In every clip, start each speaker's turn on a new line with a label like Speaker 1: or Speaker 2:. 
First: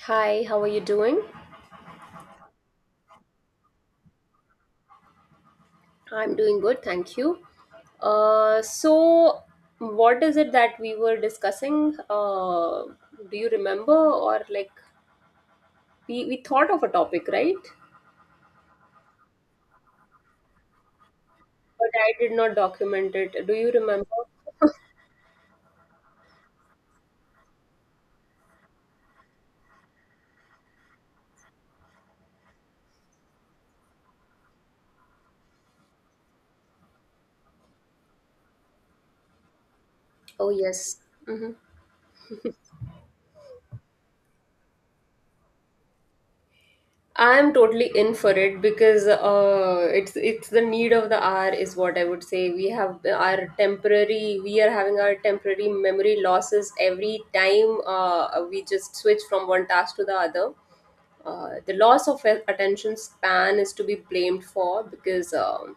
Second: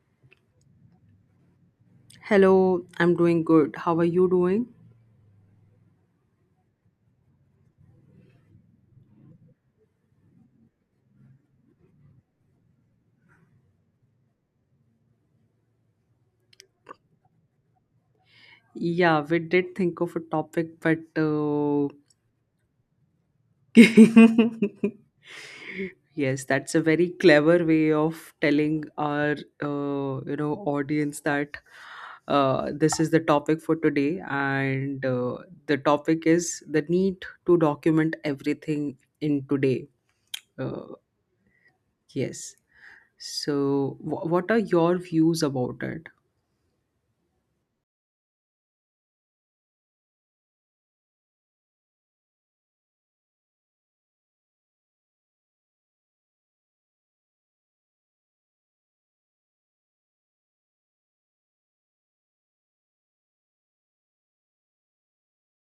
Speaker 1: Hi, how are you doing?
Speaker 2: Hello, I'm doing good. How are you doing?
Speaker 1: I'm doing good, thank you. Uh, so, what is it that we were discussing? Do you remember? Or, like, we thought of a topic, right? But
Speaker 2: Yeah, we did think of a topic, but
Speaker 1: I did not document it. Do you remember?
Speaker 2: yes, that's a very clever way of telling our audience that this is the topic for today, and the topic is the need to document everything in today.
Speaker 1: Oh,
Speaker 2: Uh,
Speaker 1: yes. Mm-hmm.
Speaker 2: yes. So, what are your views about it?
Speaker 1: I'm totally in for it because it's the need of the hour is what I would say. We have our temporary, we are having our temporary memory losses every time we just switch from one task to the other. The loss of attention span is to be blamed for um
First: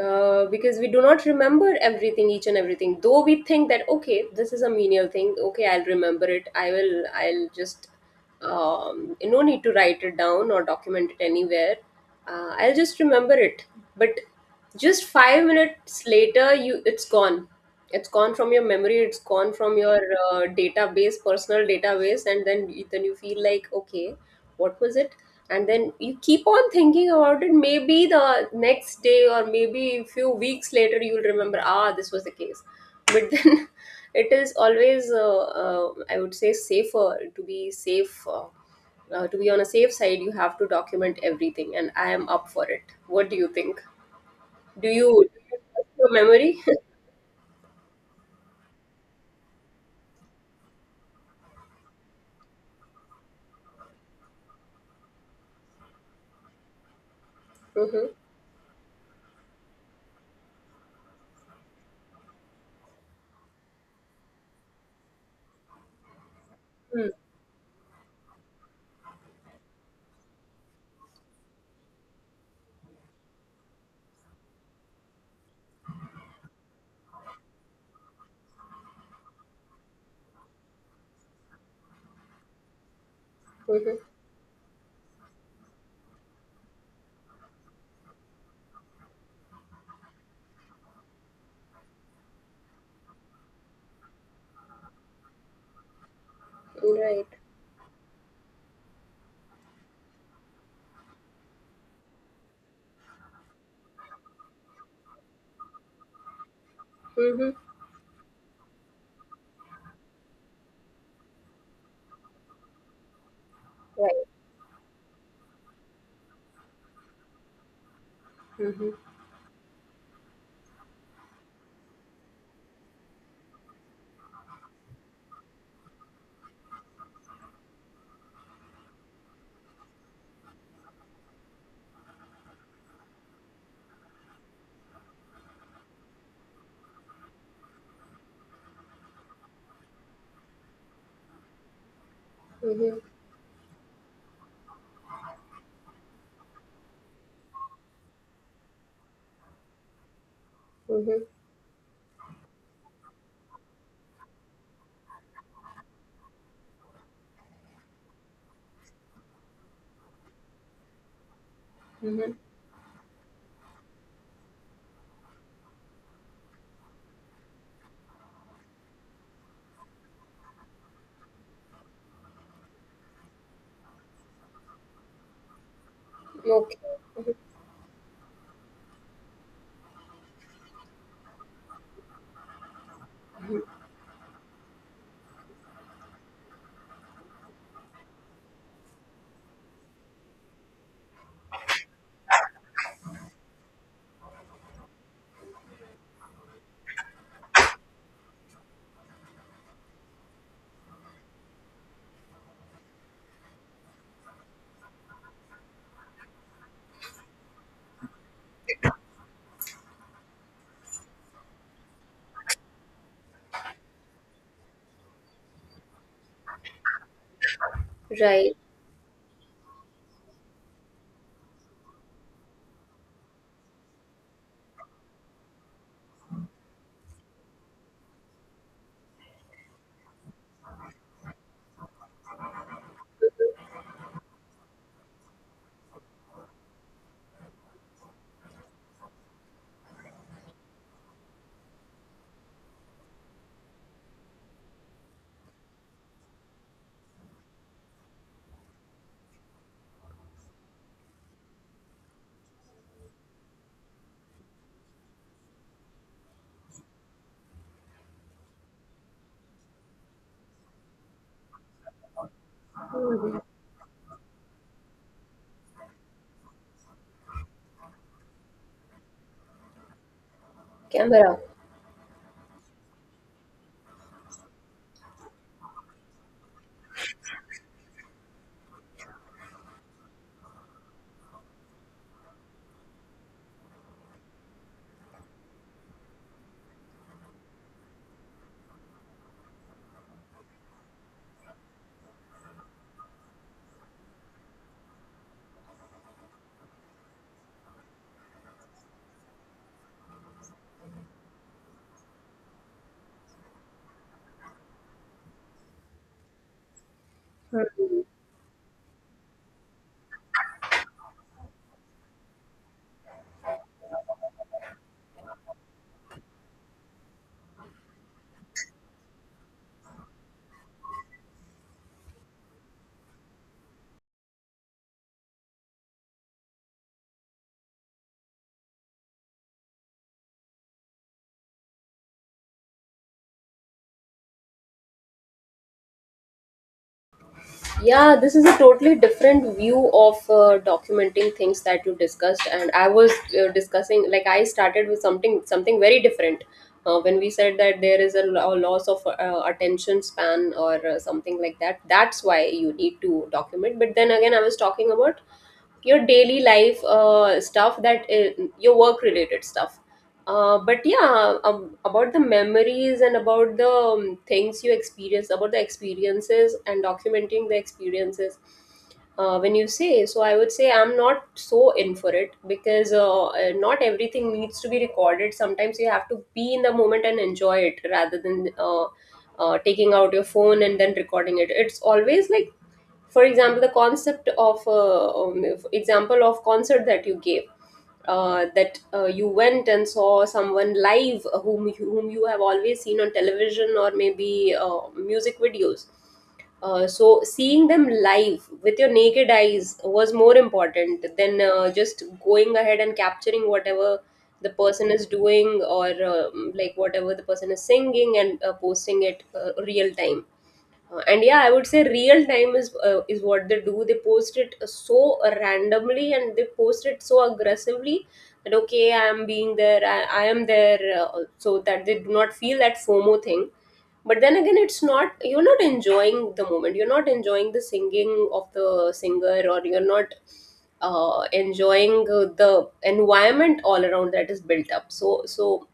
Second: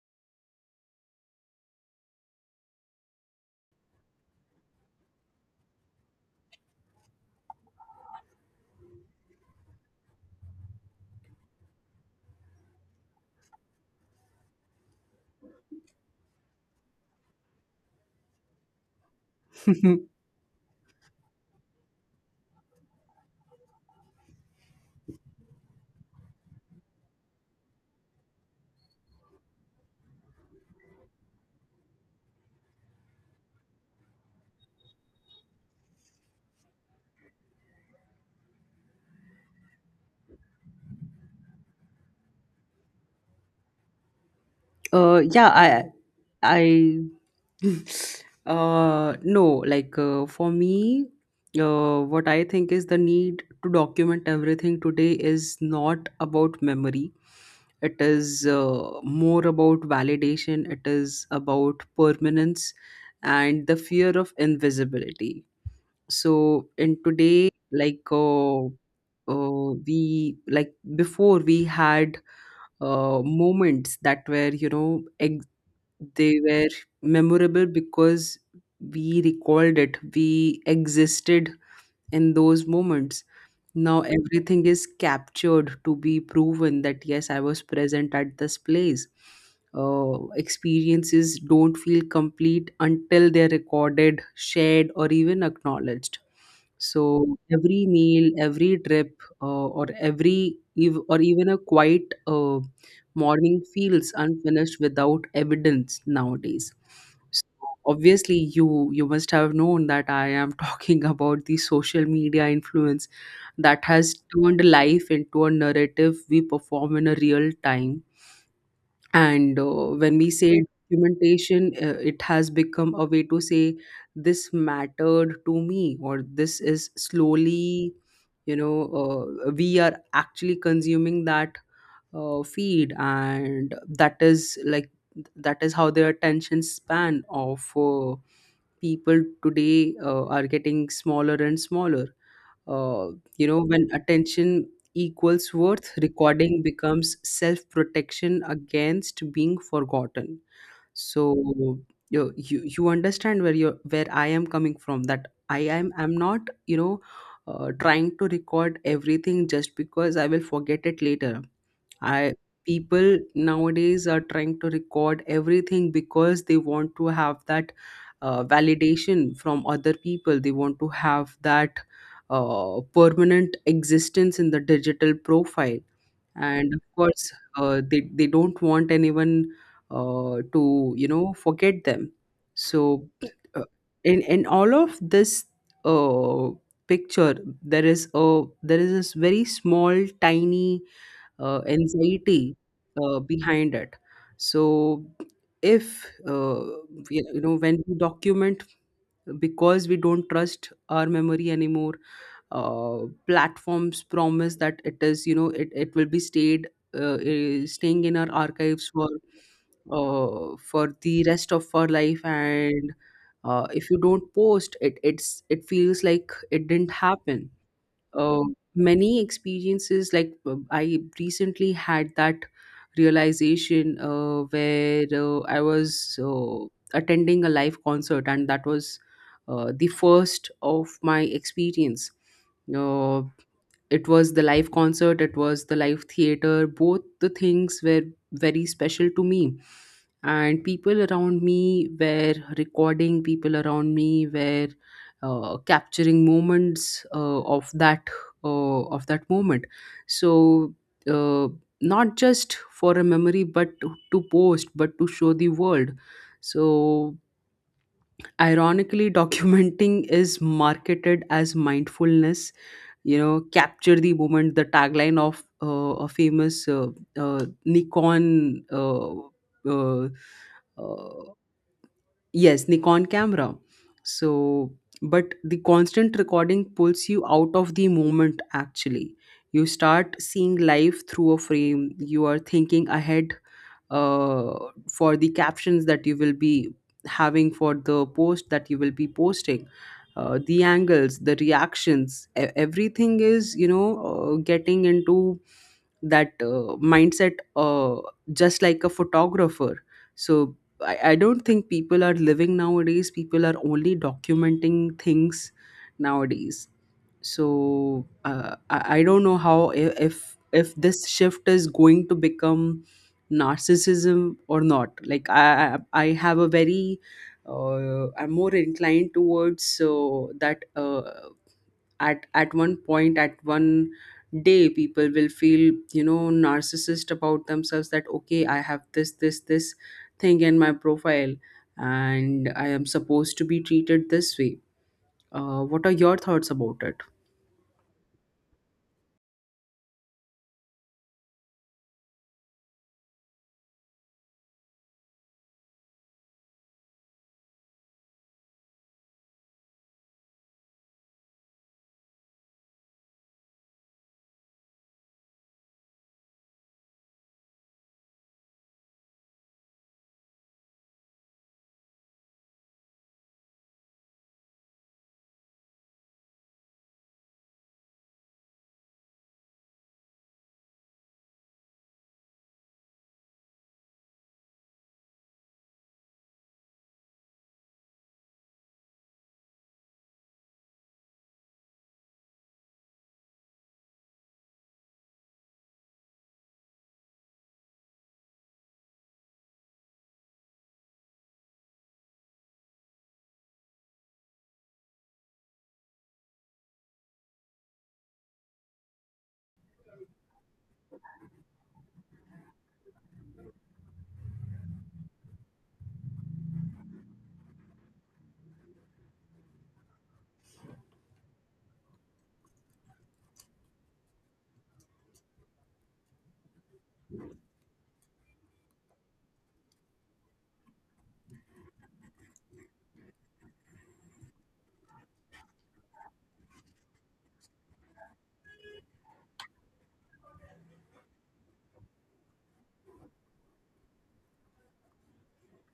Speaker 1: uh, because we do not remember everything, each and everything, though we think that okay, this is a menial thing, okay, I'll remember it, I will, I'll just no need to write it down or document it anywhere, I'll just remember it, but just 5 minutes later, you, it's gone. It's gone from your memory, it's gone from your database, personal database, and then then you feel like, okay, what was it? And then you keep on thinking about it, maybe the next day or maybe a few weeks later you'll remember, ah, this was the case. But then it is always I would say safer, to be safe, to be on a safe side you have to document everything, and I am up for it. What do you think? do you do
Speaker 2: Yeah,
Speaker 1: you trust your memory?
Speaker 2: I, no, like for me, what I think is the need to document everything today is not about memory. It
Speaker 1: Mhm.
Speaker 2: is more about validation. It is about permanence and the fear of invisibility. So in today, like we like before we had moments that were you know ex- they were memorable because we recalled it, we existed in those moments.
Speaker 1: Mhm.
Speaker 2: Now everything is captured to be proven that yes, I was present at this place. Experiences don't feel complete until they're recorded, shared, or even acknowledged. So
Speaker 1: Right.
Speaker 2: every meal, every trip, or even a quiet morning feels unfinished without evidence nowadays. So
Speaker 1: Mm-hmm.
Speaker 2: obviously, you must have known that I am talking about the social media influence that has
Speaker 1: Right.
Speaker 2: turned life into a narrative we perform in a real time.
Speaker 1: Mm-hmm.
Speaker 2: And when we say documentation, it has become a way to say this mattered to me, or this is slowly, we are actually consuming that feed, and that is how their attention span of people today are getting smaller and smaller. Uh,
Speaker 1: Mm-hmm.
Speaker 2: when attention equals worth, recording becomes self protection against being forgotten.
Speaker 1: Mm-hmm.
Speaker 2: So you understand where I am coming from, that I'm not you know trying to record everything just because I will forget it later.
Speaker 1: Mm-hmm.
Speaker 2: I People nowadays are trying to record everything because they want to have that validation from other people. They want to have that permanent existence in the digital profile, and
Speaker 1: Okay.
Speaker 2: of course,
Speaker 1: Mhm.
Speaker 2: they don't want anyone to forget them. So, uh, in all of this. Uh, Picture, there is this very small, tiny anxiety behind it. So, if we- you know when we document because we don't trust our memory anymore, uh, platforms promise that it is it will be staying in our archives for the rest of our life, and if you don't post it, it feels like it didn't happen. uh,
Speaker 1: Right.
Speaker 2: Many experiences, like I recently had that realization where I was attending a live concert, and that was the first of my experience. Uh, it was the live concert, it was the live theater, both the things were very special to me, and people around me were recording, people around me were capturing moments of that moment. So uh, not just for a memory, but to post, but to show the world. So ironically, documenting is marketed as mindfulness.
Speaker 1: Hmm.
Speaker 2: Capture the moment, the tagline of a famous Nikon uh, uh,
Speaker 1: Camera.
Speaker 2: Yes, Nikon camera. So, but the constant recording pulls you out of the moment actually. You start seeing life through a frame. You are thinking ahead uh, for the captions that you will be having, for the post that you will be posting. The angles, the reactions, everything is, getting into that mindset, just like a photographer. So I don't think people are living nowadays. People are only documenting things nowadays.
Speaker 1: Mhm.
Speaker 2: So I don't know how I- if this shift is going to become narcissism or not. Like I have a very I'm more inclined towards that. At one point, at one day, people will feel narcissist about themselves, that okay, I have this thing in my profile and I am supposed to be treated this way. What are your thoughts about it?
Speaker 1: Yeah, this is a totally different view of documenting things that you discussed, and I was discussing, like I started with something very different. When we said that there is a, a loss of attention span or something like that, that's why you need to document. But then again, I was talking about your daily life stuff, that your work related stuff, but yeah, about the memories and about the things you experience, about the experiences and documenting the experiences, when you say so, I would say I'm not so in for it, because not everything needs to be recorded. Sometimes you have to be in the moment and enjoy it rather than taking out your phone and then recording it. It's always like, for example, the concept of example of concert that you gave, that you went and saw someone live, whom you have always seen on television, or maybe music videos. So seeing them live with your naked eyes was more important than just going ahead and capturing whatever the person is doing, or like whatever the person is singing, and posting it real time, and yeah, I would say real time is what they do. They post it so randomly and they post it so aggressively, that okay, I am being there, I am there, so that they do not feel that FOMO thing. But then again, it's not, you're not enjoying the moment. You're not enjoying the singing of the singer, or you're not enjoying the environment all around that is built up. So so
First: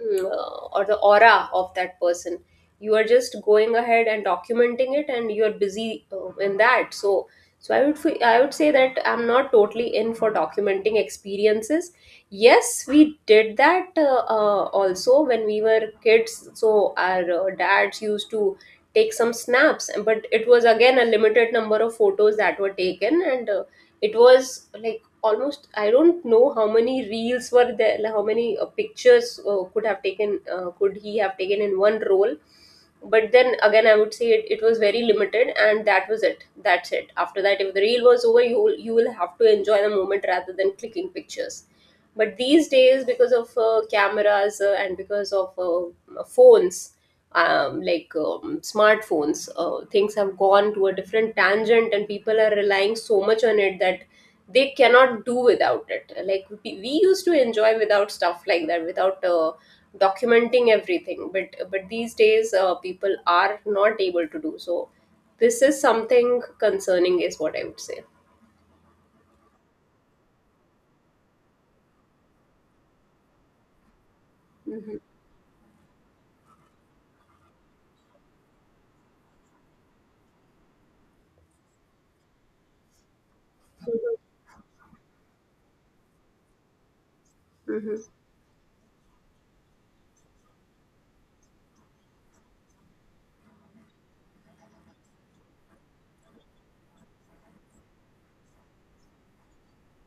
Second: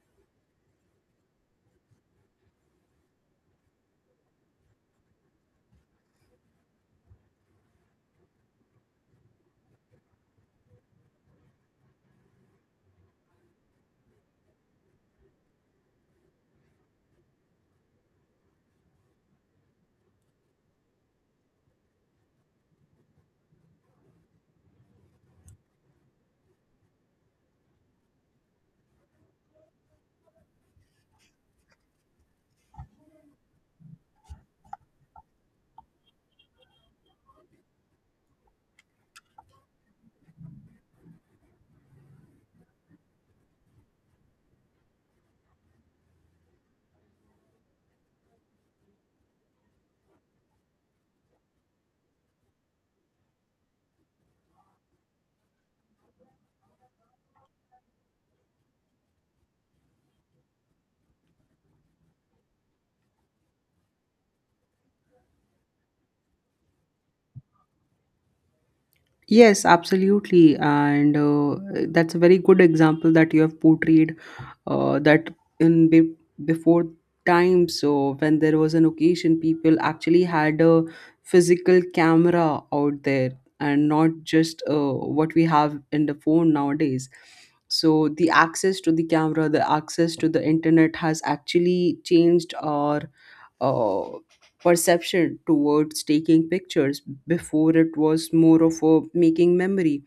Speaker 1: mm, uh, or the aura of that person, you are just going ahead and documenting it and you are busy in that. So I would I would say that I'm not totally in for documenting experiences. Yes, we did that also when we were kids. So our dads used to take some snaps, but it was again a limited number of photos that were taken, and it was, like, almost I don't know how many reels were there, like how many pictures could he have taken in one role. But then again, I would say it was very limited, and that was it, that's it. After that, if the reel was over, you will have to enjoy the moment rather than clicking pictures. But these days, because of cameras, and because of phones, smartphones, things have gone to a different tangent and people are relying so much on it, that they cannot do without it. Like we used to enjoy without stuff like that, without documenting everything, but these days people are not able to do so. This is something concerning, is what I would say.
Speaker 2: Yes, absolutely, and that's a very good example that you have portrayed,
Speaker 1: Mhm,
Speaker 2: that in be- before time, so when there was an occasion, people actually had a physical camera out there, and not just what we have in the phone nowadays.
Speaker 1: mhm,
Speaker 2: So the access to the camera, the access to the internet has actually changed our uh, perception towards taking pictures. Before, it was more of a making memory.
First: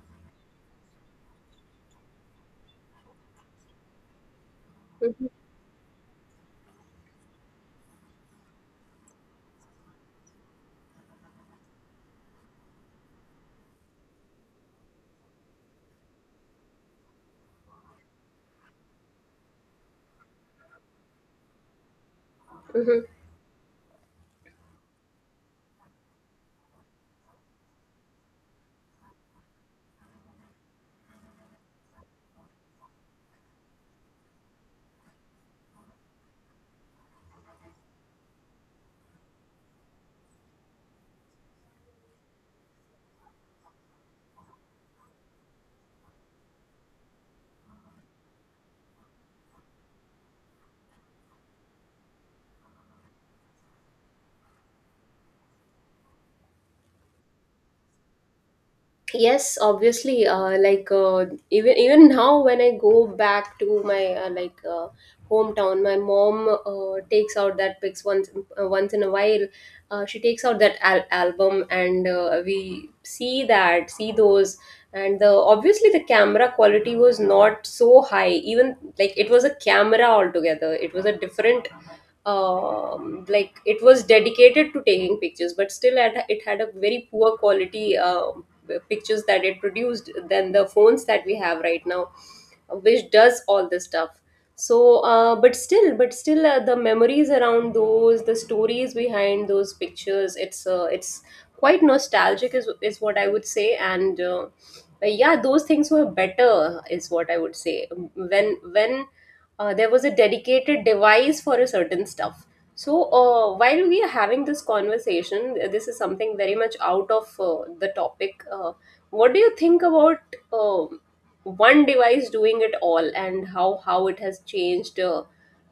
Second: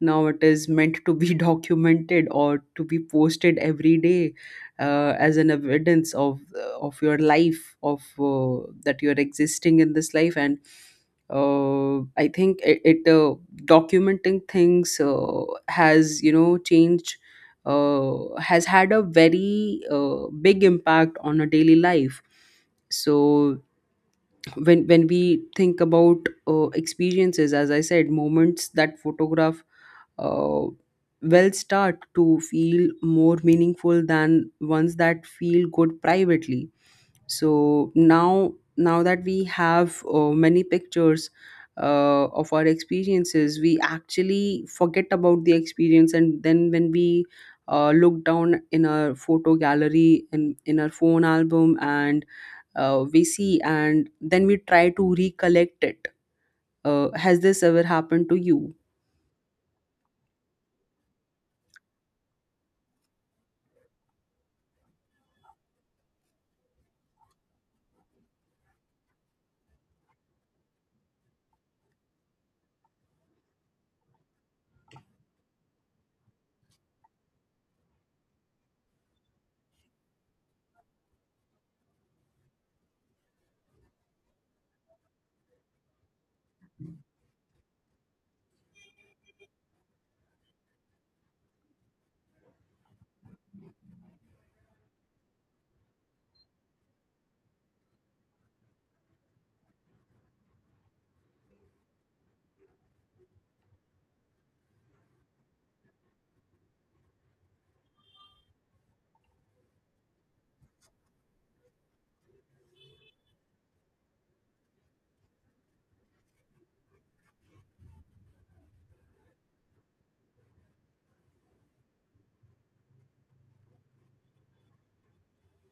Speaker 2: Now it is meant to be documented or to be posted every day,
Speaker 1: mhm,
Speaker 2: as an evidence of your life, of that you're existing in this life, and uh, I think it, it documenting things has you know changed has had a very big impact on a daily life.
Speaker 1: mhm.
Speaker 2: So when we think about experiences, as I said, moments that photograph uh, well start to feel more meaningful than ones that feel good privately. So now that we have many pictures of our experiences, we actually forget about the experience, and then when we look down in our photo gallery and in our phone album, and we see, and then we try to recollect it. Has this ever happened to you?
Speaker 1: Yes, obviously. Even even now, when I go back to my hometown, my mom takes out that pics once, once in a while. She takes out that album, and we see that, see those, and the obviously the camera quality was not so high. Even like it was a camera altogether. It was a different, like it was dedicated to taking pictures, but still had, it had a very poor quality pictures that it produced than the phones that we have right now, which does all this stuff. So but still the memories around those, the stories behind those pictures, it's quite nostalgic is what I would say, and yeah, those things were better is what I would say, when there was a dedicated device for a certain stuff. So, while we are having this conversation, this is something very much out of the topic. What do you think about um one device doing it all, and how it has changed? Uh,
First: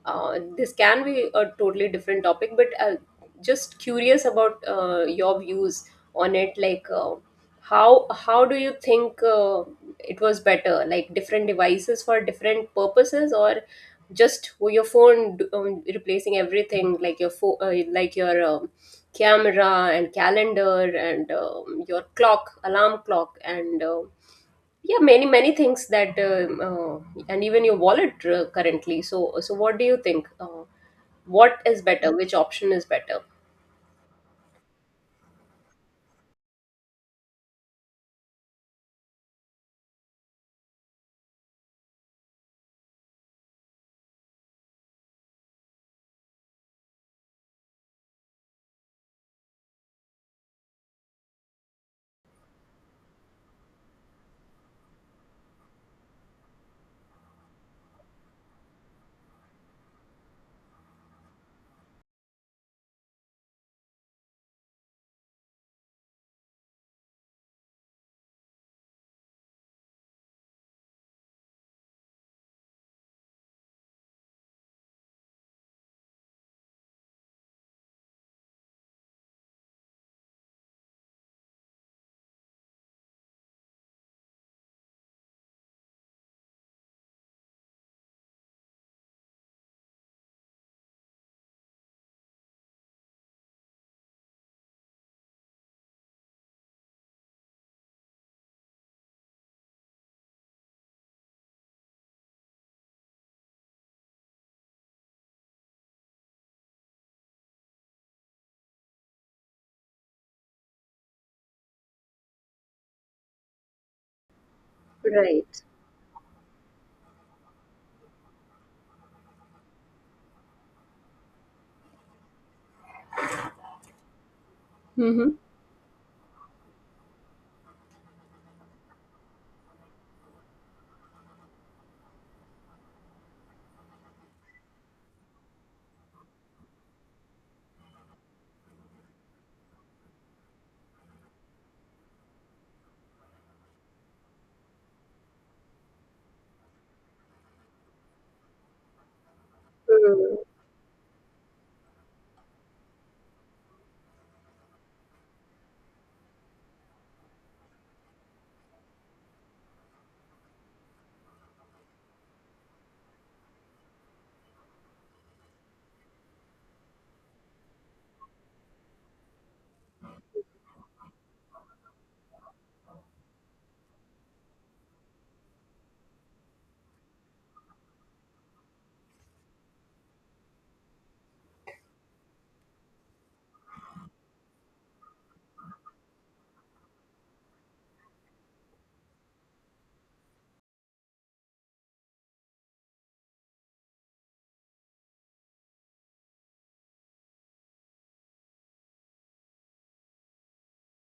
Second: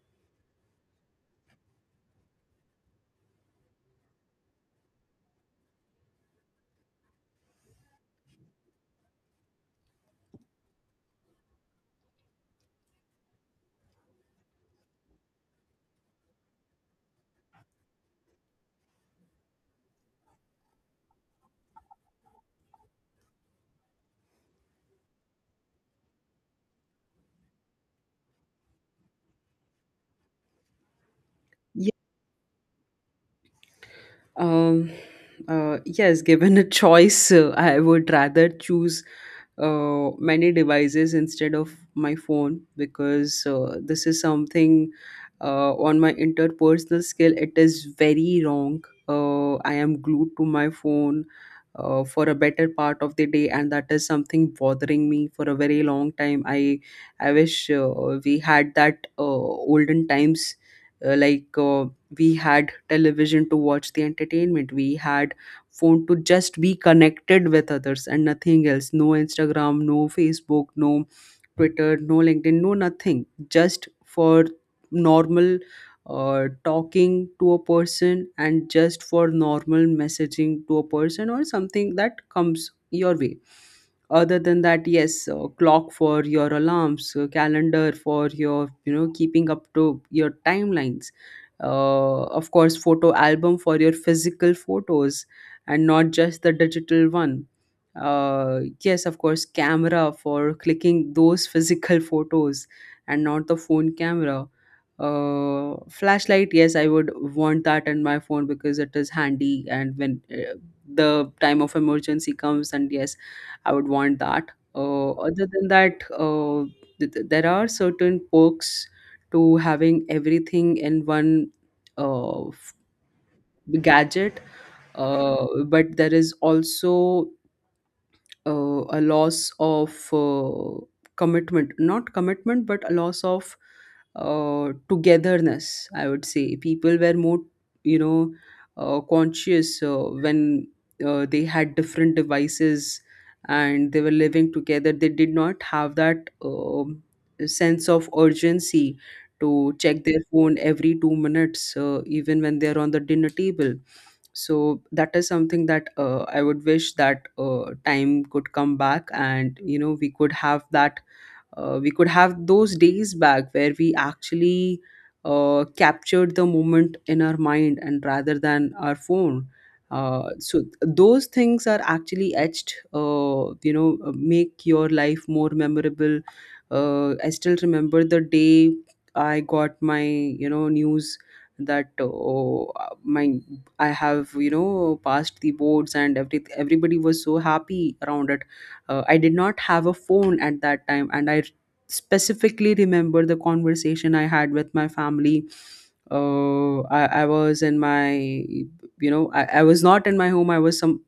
Speaker 1: uh, This can be a totally different topic, but just curious about your views on it. Like, how do you think it was better? Like different devices for different purposes, or just your phone replacing everything, like your phone, like your camera and calendar, and your clock, alarm clock, and yeah, many many things that and even your wallet currently. So what do you think, what is better, which option is better?
Speaker 2: Um, yes, given a choice, I would rather choose many devices instead of my phone, because this is something on my interpersonal skill, it is very wrong. I am glued to my phone for a better part of the day, and that is something bothering me for a very long time. I wish we had that olden times. Like we had television to watch the entertainment, we had phone to just be connected with others and nothing else. No Instagram, no Facebook, no Twitter, no LinkedIn, no nothing. Just for normal talking to a person, and just for normal messaging to a person, or something that comes your way. Other than that, yes, clock for your alarms, calendar for your keeping up to your timelines, of course photo album for your physical photos, and not just the digital one. Yes, of course, camera for clicking those physical photos, and not the phone camera. Flashlight, yes, I would want that in my phone because it is handy, and when the time of emergency comes, and yes, I would want that.
Speaker 1: Right.
Speaker 2: Other than that, there are certain perks to having everything in one uh, f- gadget,
Speaker 1: Mm-hmm.
Speaker 2: but there is also a loss of commitment, not commitment, but a loss of togetherness, I would say. People were more you know conscious when they had different devices, and they were living together. They did not have that sense of urgency to check their phone every 2 minutes, even when they're on the dinner table. So that is something that I would wish that time could come back, and we could have those days back where we actually captured the moment in our mind, and rather than our phone. So those things are actually etched, make your life more memorable. I still remember the day I got my news that oh, my, I have passed the boards, and everybody was so happy around it. I did not have a phone at that time, and I specifically remember the conversation I had with my family. I was in my you know I was not in my home, I was some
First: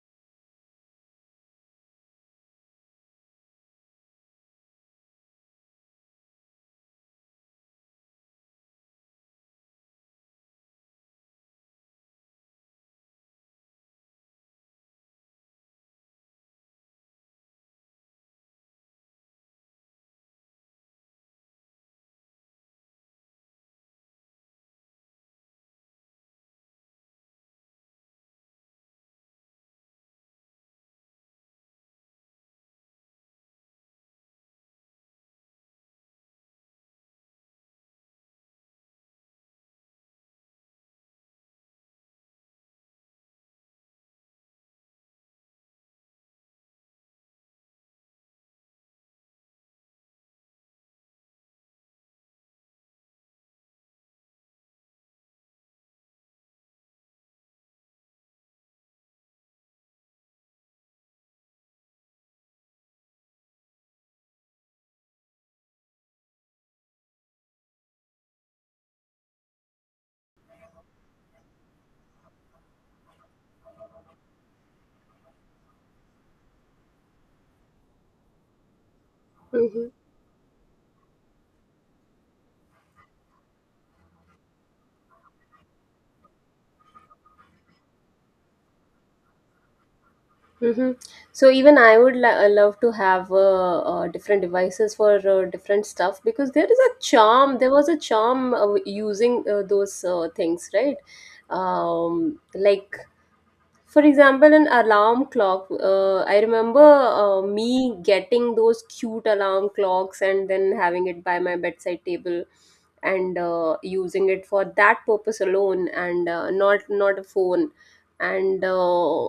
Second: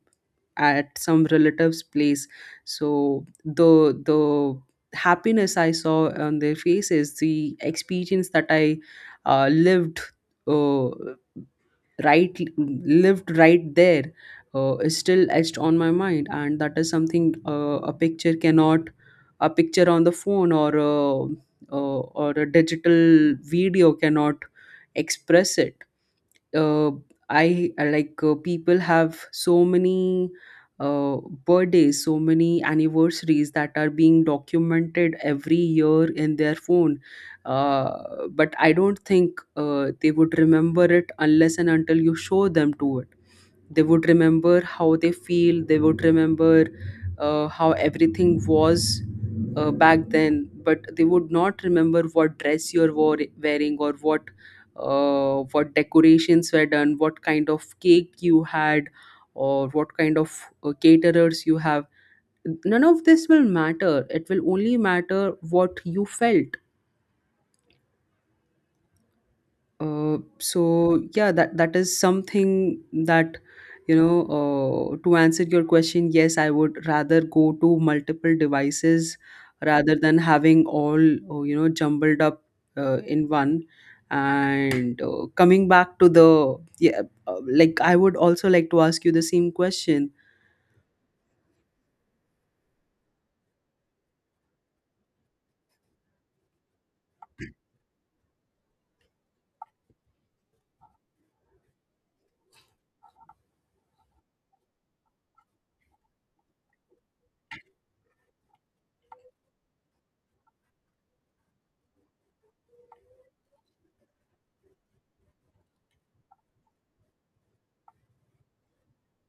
Speaker 2: at some relative's place. So the happiness I saw on their faces, the experience that I uh, lived uh, right lived right there, is still etched on my mind, and that is something a picture cannot a picture on the phone, or a digital video cannot express it. uh, I, like, people have so many uh, birthdays, so many anniversaries that are being documented every year in their phone, but I don't think they would remember it unless and until you show them to it. They would remember how they feel. They would remember how everything was back then, but they would not remember what dress you're wearing, or what decorations were done, what kind of cake you had, or what kind of caterers you have. None of this will matter. It will only matter what you felt. So yeah, that is something that you know. To answer your question, yes, I would rather go to multiple devices
Speaker 1: Mm-hmm.
Speaker 2: rather than having all jumbled up in one. And coming back to the like I would also like to ask you the same question.
Speaker 1: Mm-hmm. So even I would love to have different devices for different stuff, because there is a charm. There was a charm using those things, right? Like for example, an alarm clock. I remember me getting those cute alarm clocks and then having it by my bedside table, and using it for that purpose alone, and not a phone. And uh,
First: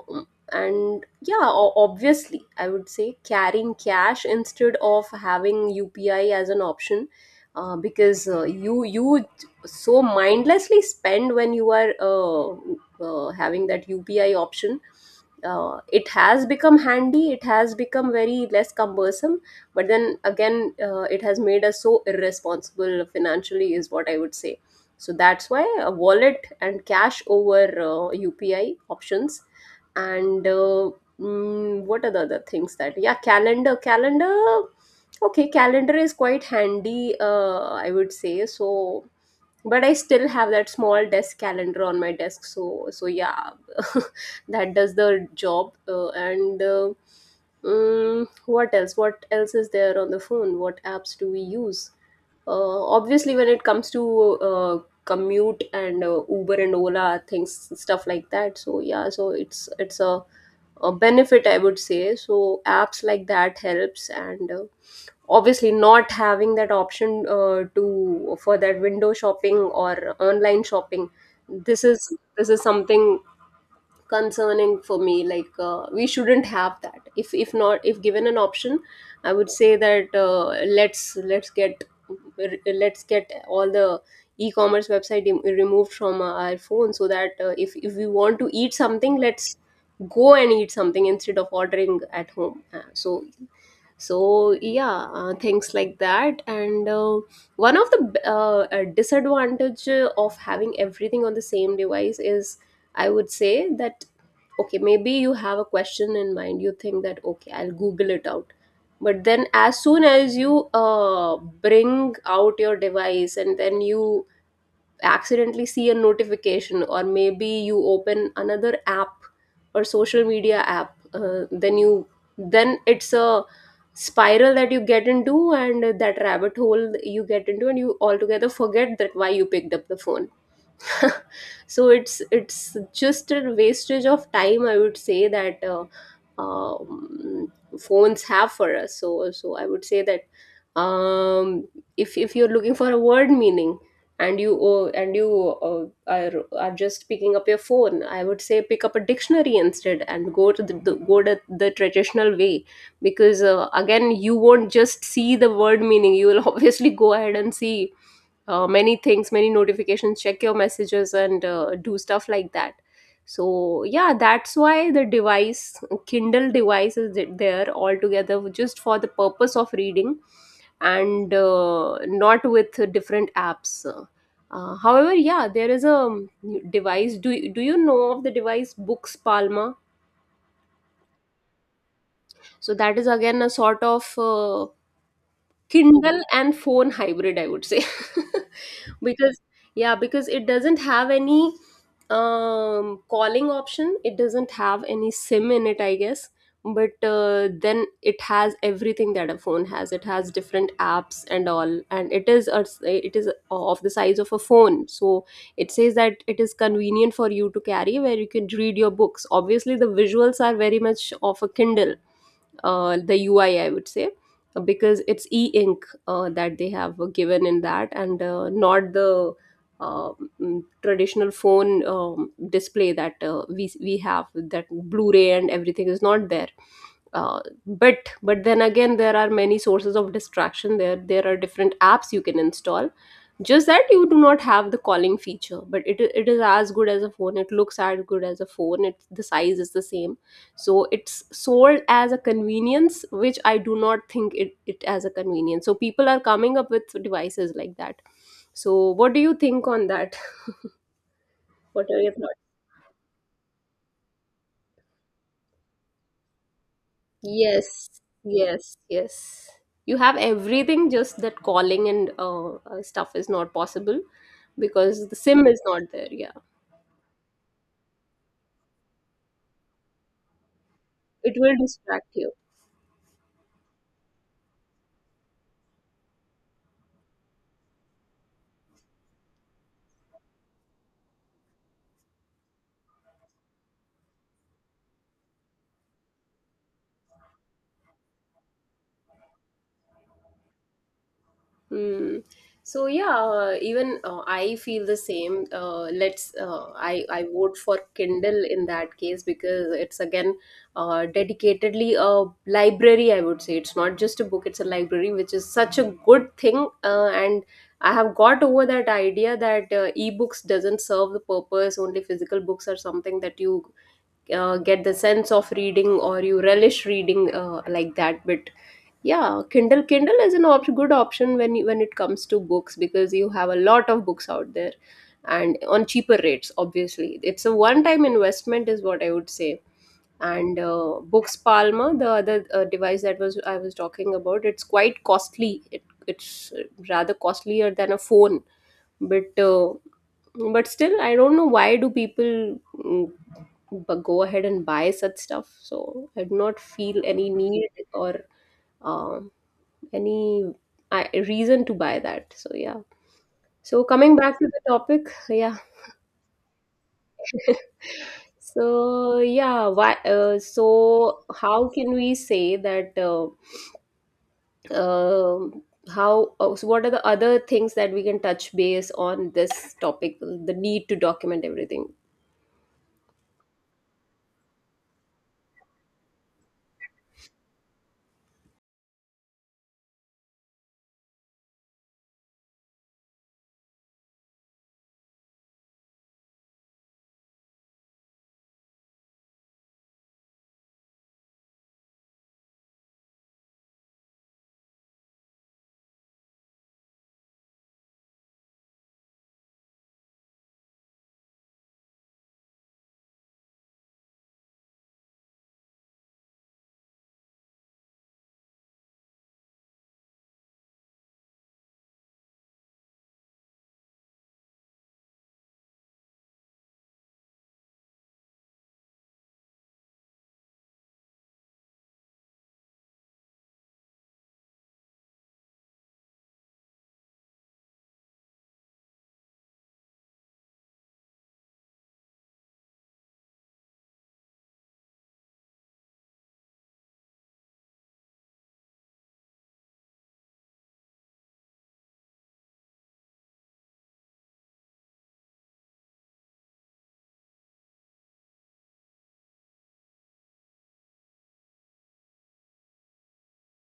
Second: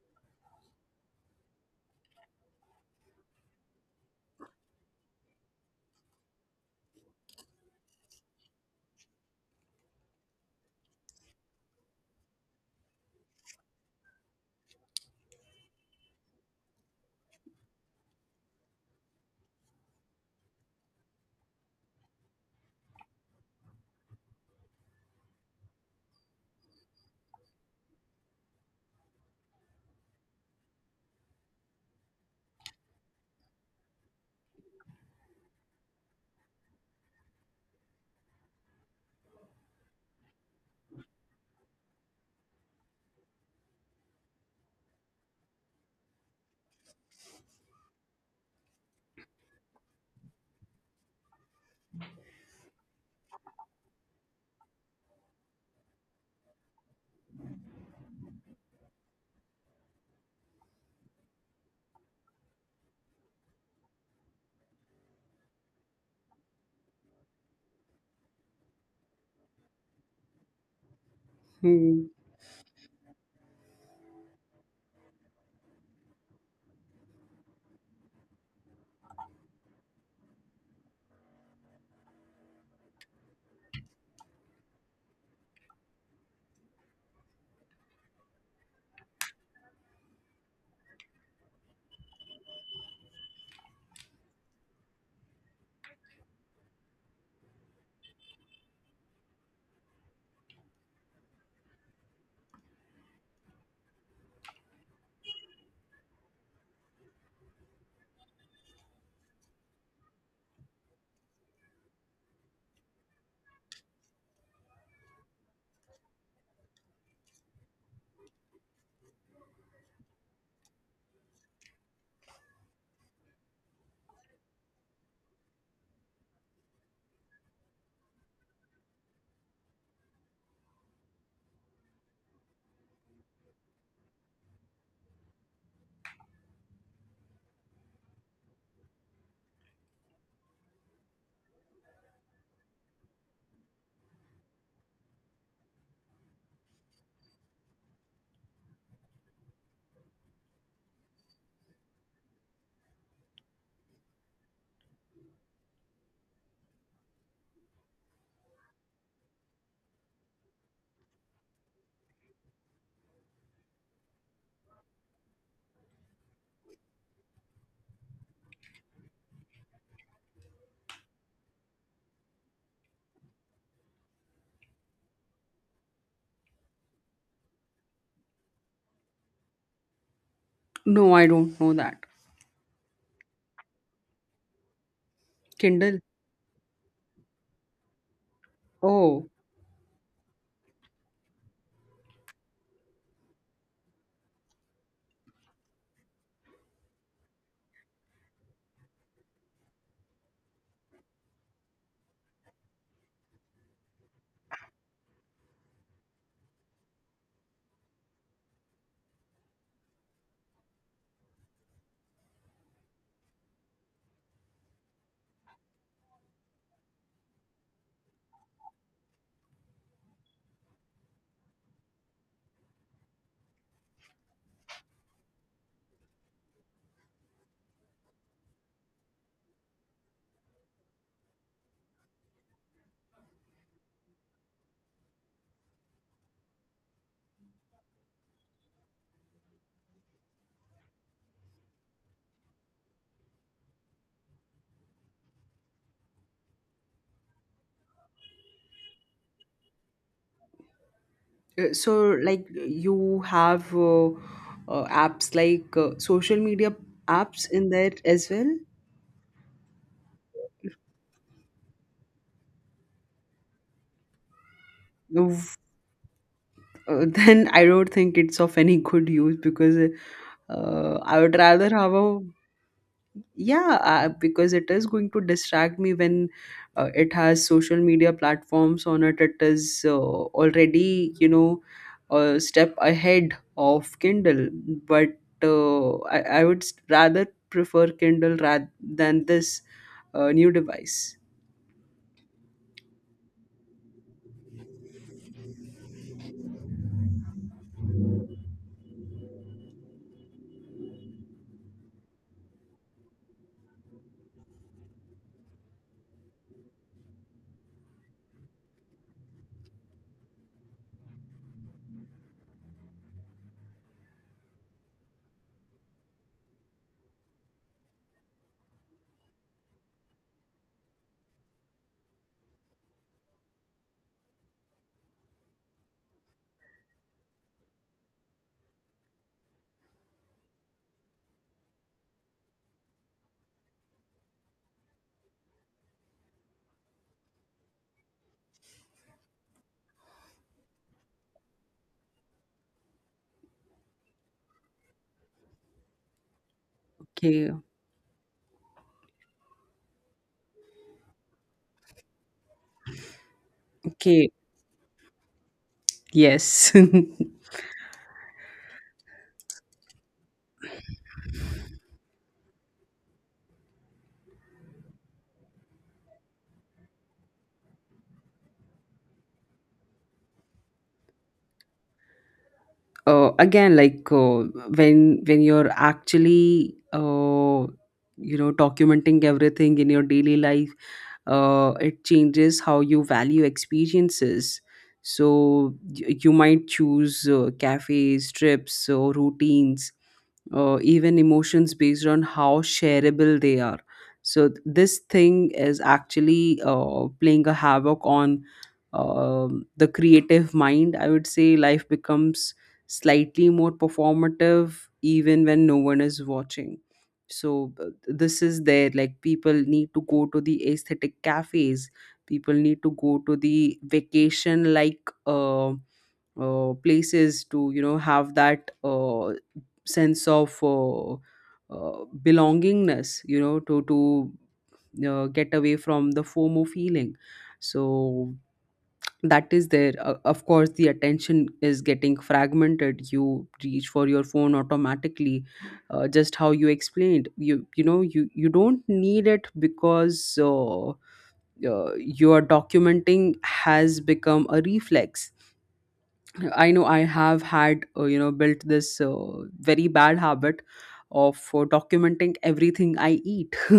Speaker 1: and yeah, obviously, I would say carrying cash instead of having UPI as an option, because you so mindlessly spend when you are having that UPI option. It has become handy, it has become very less cumbersome, but then again, it has made us so irresponsible financially, is what I would say. So that's why a wallet and cash over UPI options. And what are the other things that? Yeah, calendar. Calendar. Okay, calendar is quite handy, I would say. So but I still have that small desk calendar on my desk, so yeah, that does the job. What else, what else is there on the phone? What apps do we use? Uh, obviously when it comes to commute and Uber and Ola, things stuff like that. So yeah, so it's a benefit, I would say, so apps like that helps. And obviously not having that option to for that window shopping or online shopping, this
Speaker 2: Hmm.
Speaker 1: is this is something concerning for me. Like, we shouldn't have that. If not, if given an option, I would say that let's let's get let's get all the e-commerce website removed from our phone, so that if we want to eat something, let's go and eat something instead of ordering at home. So yeah, things like that. And one of the disadvantage of having everything on the same device is, I would say that, okay, maybe you have a question in mind. You think that, okay, I'll Google it out. But then, as soon as you bring out your device and then you accidentally see a notification, or maybe you open another app or social media app, then you then it's a spiral that you get into, and that rabbit hole you get into, and you altogether forget that why you picked up the phone. So it's just a wastage of time, I would say that um, phones have for us. So I would say that, um, if you're looking for a word meaning, and you uh, are just picking up your phone, I would say pick up a dictionary instead and go to the traditional way, because again you won't just see the word meaning, you will obviously go ahead and see many things, many notifications, check your messages, and do stuff like that. So yeah, that's why the device, Kindle device, is there altogether just for the purpose of reading, and not with different apps. However, yeah, there is a device. Do you know of the device Books Palma?
Speaker 2: No, I don't know that.
Speaker 1: So that is again a sort of
Speaker 2: Kindle.
Speaker 1: Kindle and phone hybrid, I would say.
Speaker 2: Oh.
Speaker 1: Because, yeah, because it doesn't have any calling option, it doesn't have any SIM in it, I guess. But then it has everything that a phone has. It has different apps and all, and it is a, it is of the size of a phone. So it says that it is convenient for you to carry, where you can read your books. Obviously, the visuals are very much of a Kindle, the UI, I would say, because it's e ink that they have given in that, and not the uh, traditional phone display that we have, that Blu ray and everything is not there. Uh, but then again, there are many sources of distraction. There There are different apps you can install, just that you do not have the calling feature. It is as good as a phone, it looks as good as a phone, it's the size is the same. So it's sold as a convenience, which I do not think it, it as a convenience. So people are coming up with devices like that. So what do you think on that?
Speaker 2: Uh,
Speaker 1: What are
Speaker 2: so
Speaker 1: your thoughts?
Speaker 2: like you have apps like social media apps in
Speaker 1: Yes.
Speaker 2: there as well.
Speaker 1: Yes. You have everything, just that calling and stuff is not possible, because the sim
Speaker 2: Oof.
Speaker 1: is not there, yeah.
Speaker 2: Then I don't think it's of any good use because I would
Speaker 1: It will
Speaker 2: rather have
Speaker 1: distract
Speaker 2: a,
Speaker 1: you.
Speaker 2: yeah. Because it is going to distract me when it has social media platforms on it, it is already, you know, a step ahead of Kindle, but I would rather prefer Kindle rather than this new device.
Speaker 1: Hmm. So yeah, even I feel the same. Let's I vote for Kindle in that case, because it's again dedicatedly a library. I would say it's not just a book; it's a library, which is such a good thing. And I have got over that idea that e-books doesn't serve the purpose. Only physical books are something that you get the sense of reading, or you relish reading like that. But yeah, Kindle. Kindle is an op- good option when you, when it comes to books, because you have a lot of books out there, and on cheaper rates. Obviously, it's a one-time investment, is what I would say. And Books Palma, the other device that was I was talking about, it's quite costly. It, it's rather costlier than a phone, but uh, but still, I don't know why do people go ahead and buy such stuff. So I do not feel any
Speaker 2: Okay.
Speaker 1: need or. um any I, reason to buy that. So yeah. So coming
Speaker 2: Okay.
Speaker 1: back to the topic, yeah.
Speaker 2: Yes.
Speaker 1: So yeah, why? So how can we say that? Um how? So what are the other things that we can touch base on this topic? The need to document everything.
Speaker 2: Again, like when you're actually you know, documenting everything in your daily life, it changes how you value experiences. So you might choose cafes, trips or routines, even emotions based on how shareable they are. So this thing is actually playing a havoc on um the creative mind, I would say. Life becomes slightly more performative even when no one is watching. So this is there, like people need to go to the aesthetic cafes, people need to go to the vacation, like uh, places to, you know, have that sense of belongingness, you know, to to get away from the FOMO feeling. So that is there. Of course, the attention is getting fragmented. You reach for your phone automatically, just how you explained. You know, you don't need it, because your documenting has become a reflex. I know I have had, you know, built this very bad habit of documenting everything I eat.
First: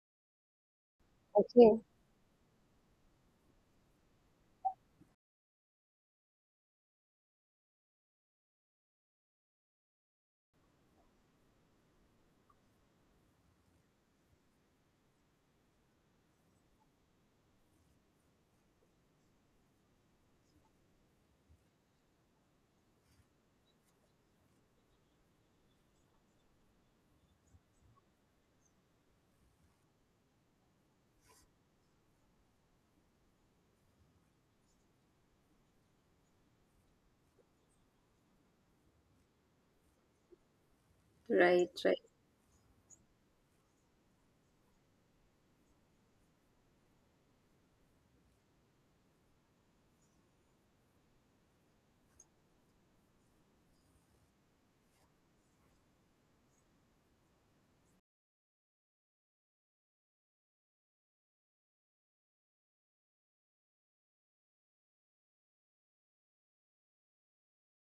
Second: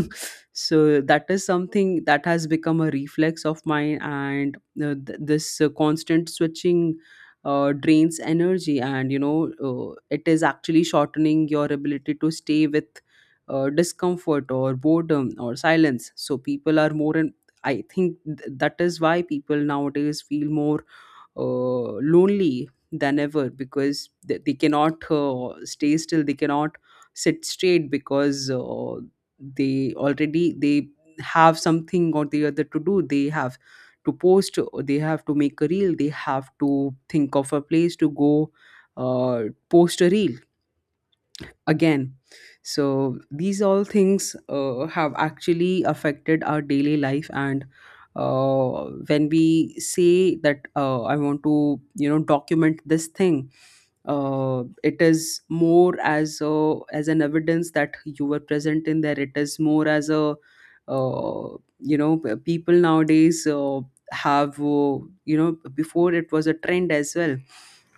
Speaker 2: So that is
Speaker 1: Okay.
Speaker 2: something that has become a reflex of mine. And this constant switching drains energy, and, you know, it is actually shortening your ability to stay with discomfort or boredom or silence. So people are more, and I think that is why people nowadays feel more uh, lonely than ever, because they cannot stay still, they cannot sit straight, because they already they have something or the other to do. They have to post, or they have to make a reel, they have to think of a place to go, uh, post a reel
Speaker 1: Right. Right.
Speaker 2: again. So these all things have actually affected our daily life. And when we say that I want to, you know, document this thing, it is more as a, as an evidence that you were present in there. It is more as a uh, you know, people nowadays have you know, before it was a trend as well,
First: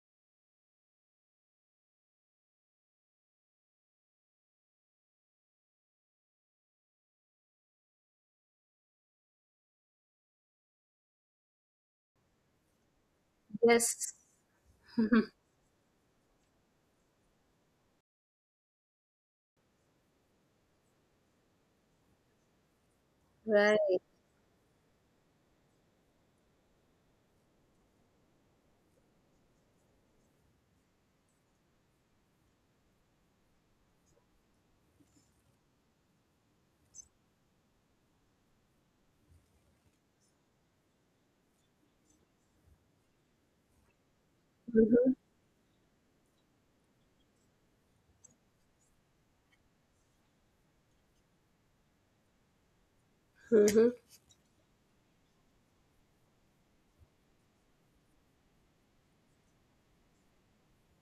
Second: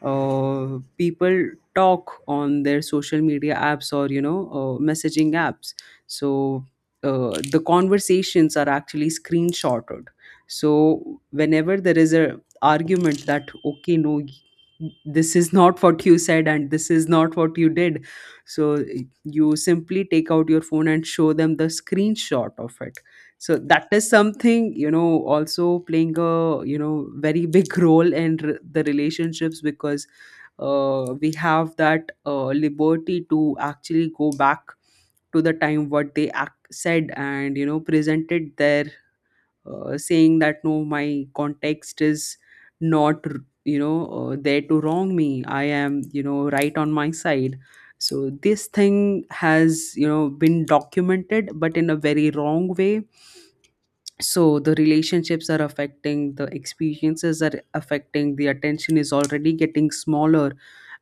Speaker 2: people talk on their social media apps, or, you know, messaging apps. So the conversations are actually screenshotted. So whenever there is a argument that, okay,
Speaker 1: Yes.
Speaker 2: no, this is not what you said, and this is not what you did. So you simply take out your phone and show them the screenshot of it. So that
Speaker 1: Right.
Speaker 2: is something, you know, also playing a, you know, very big role in the relationships, because we have that liberty to actually go back to the time what they said, and, you know, presented their saying that, no, my context is not you know, there to
Speaker 1: Mm-hmm.
Speaker 2: wrong me. I am, you know, right on my side. So this thing has, you know, been documented but in a very wrong way.
Speaker 1: Mm-hmm.
Speaker 2: So the relationships are affecting, the experiences are affecting, the attention is already getting smaller.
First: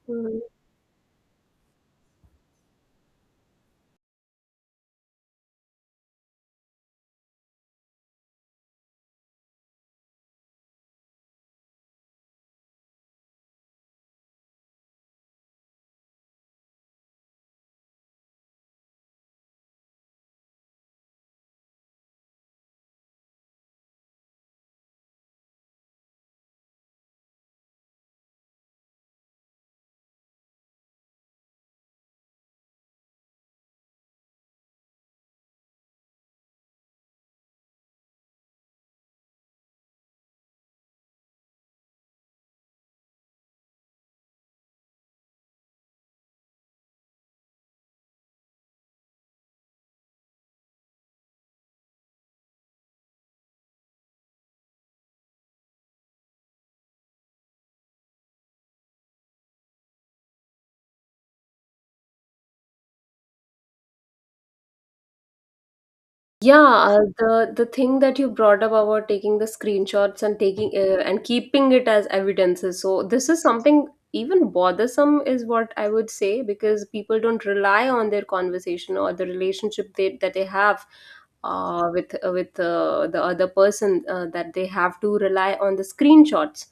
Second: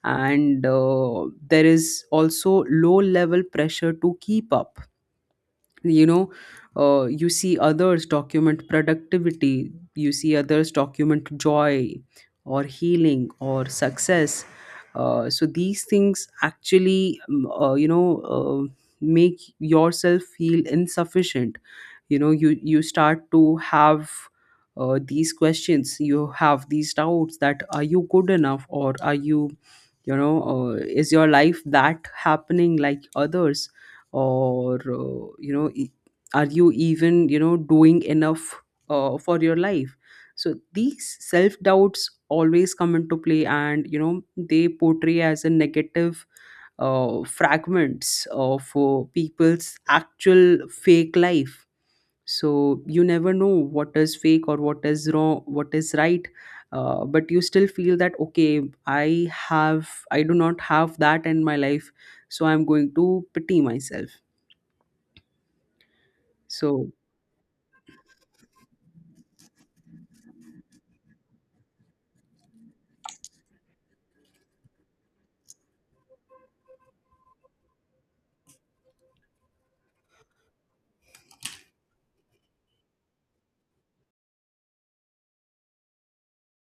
Speaker 2: And there is also low level pressure to keep up, you know. You see others document productivity, you see others document joy, or healing, or success. So these things actually you know, uh, make yourself feel insufficient. You know, you start to have these questions, you have these doubts that, are you good enough, or are you, you know, is your life that happening like others, or you know, are you even, you know, doing enough for your life. So these self doubts always come into play, and, you know, they portray as a negative fragments of people's actual fake life. So you never know what is fake or what is wrong, what is right. But you still feel that, okay, I have, I do not have that in my life, so I'm going to pity myself.
Speaker 1: Yeah,
Speaker 2: So,
Speaker 1: the thing that you brought up about taking the screenshots and taking and keeping it as evidences. So this is something even bothersome is what I would say, because people don't rely on their conversation or the relationship they, that they have with the other person, that they have to rely on the screenshots.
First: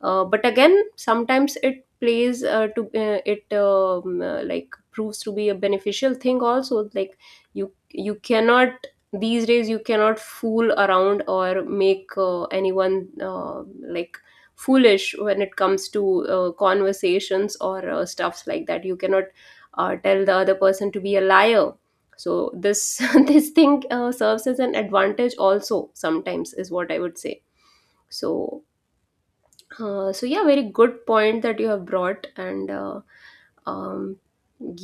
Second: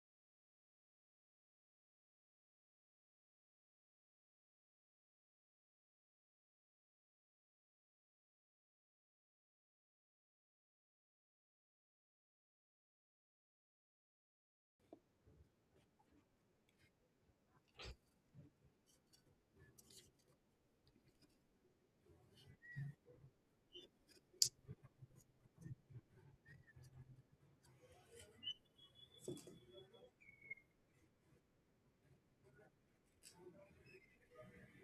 Speaker 1: But again, sometimes it plays to it like proves to be a beneficial thing also. Like, you cannot, these days you cannot fool around or make anyone like foolish when it comes to conversations or stuffs like that. You cannot tell the other person to be a liar. So this this thing serves as an advantage also sometimes, is what I would say. So so yeah, very good point that you have brought, and um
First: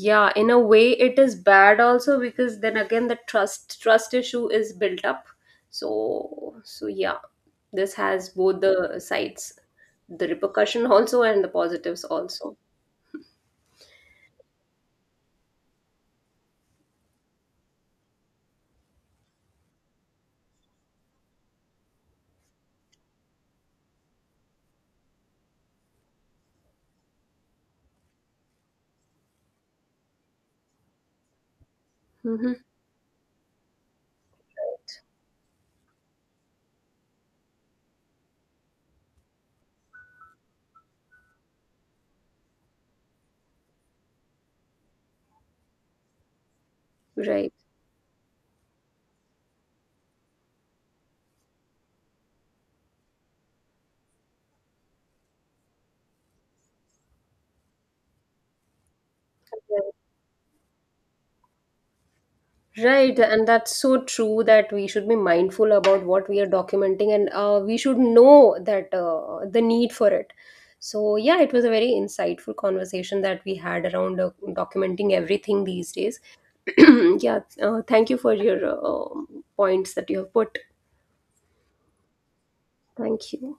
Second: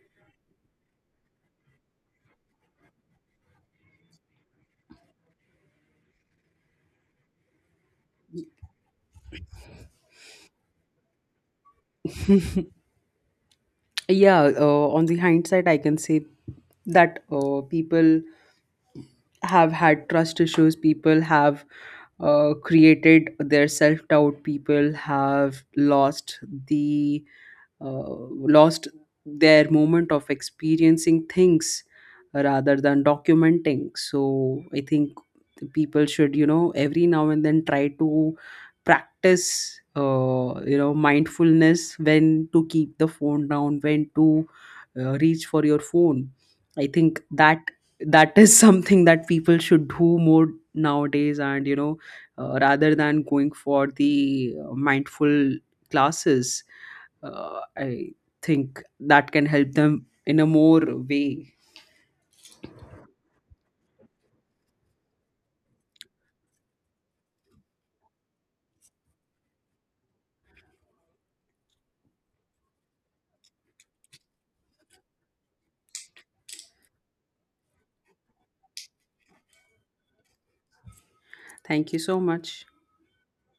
Speaker 1: yeah, in a way it is bad also, because then again the trust issue is built up. So yeah, this has both the sides, the repercussion also and the positives also.
Speaker 2: yeah, on the hindsight, I can say that people have had trust issues, people have created their self doubt, people have lost the uh, lost their moment of experiencing things
Speaker 1: Hmm.
Speaker 2: rather than documenting. So I think the people should, you know, every now and then try to practice, you know, mindfulness, when to keep the phone down, when to reach for your phone. I think
Speaker 1: Right.
Speaker 2: that that is something that people should do more nowadays, and, you know, rather than going for the mindful classes, I think that can help them in a more way.
Speaker 1: Right, and that's so true that we should be mindful about what we are documenting, and we should know that the need for it. So, yeah, it was a very insightful conversation that we had around documenting everything these days. Yeah, thank you for your points that you have put.
Speaker 2: Thank you so much.
Speaker 1: Thank you.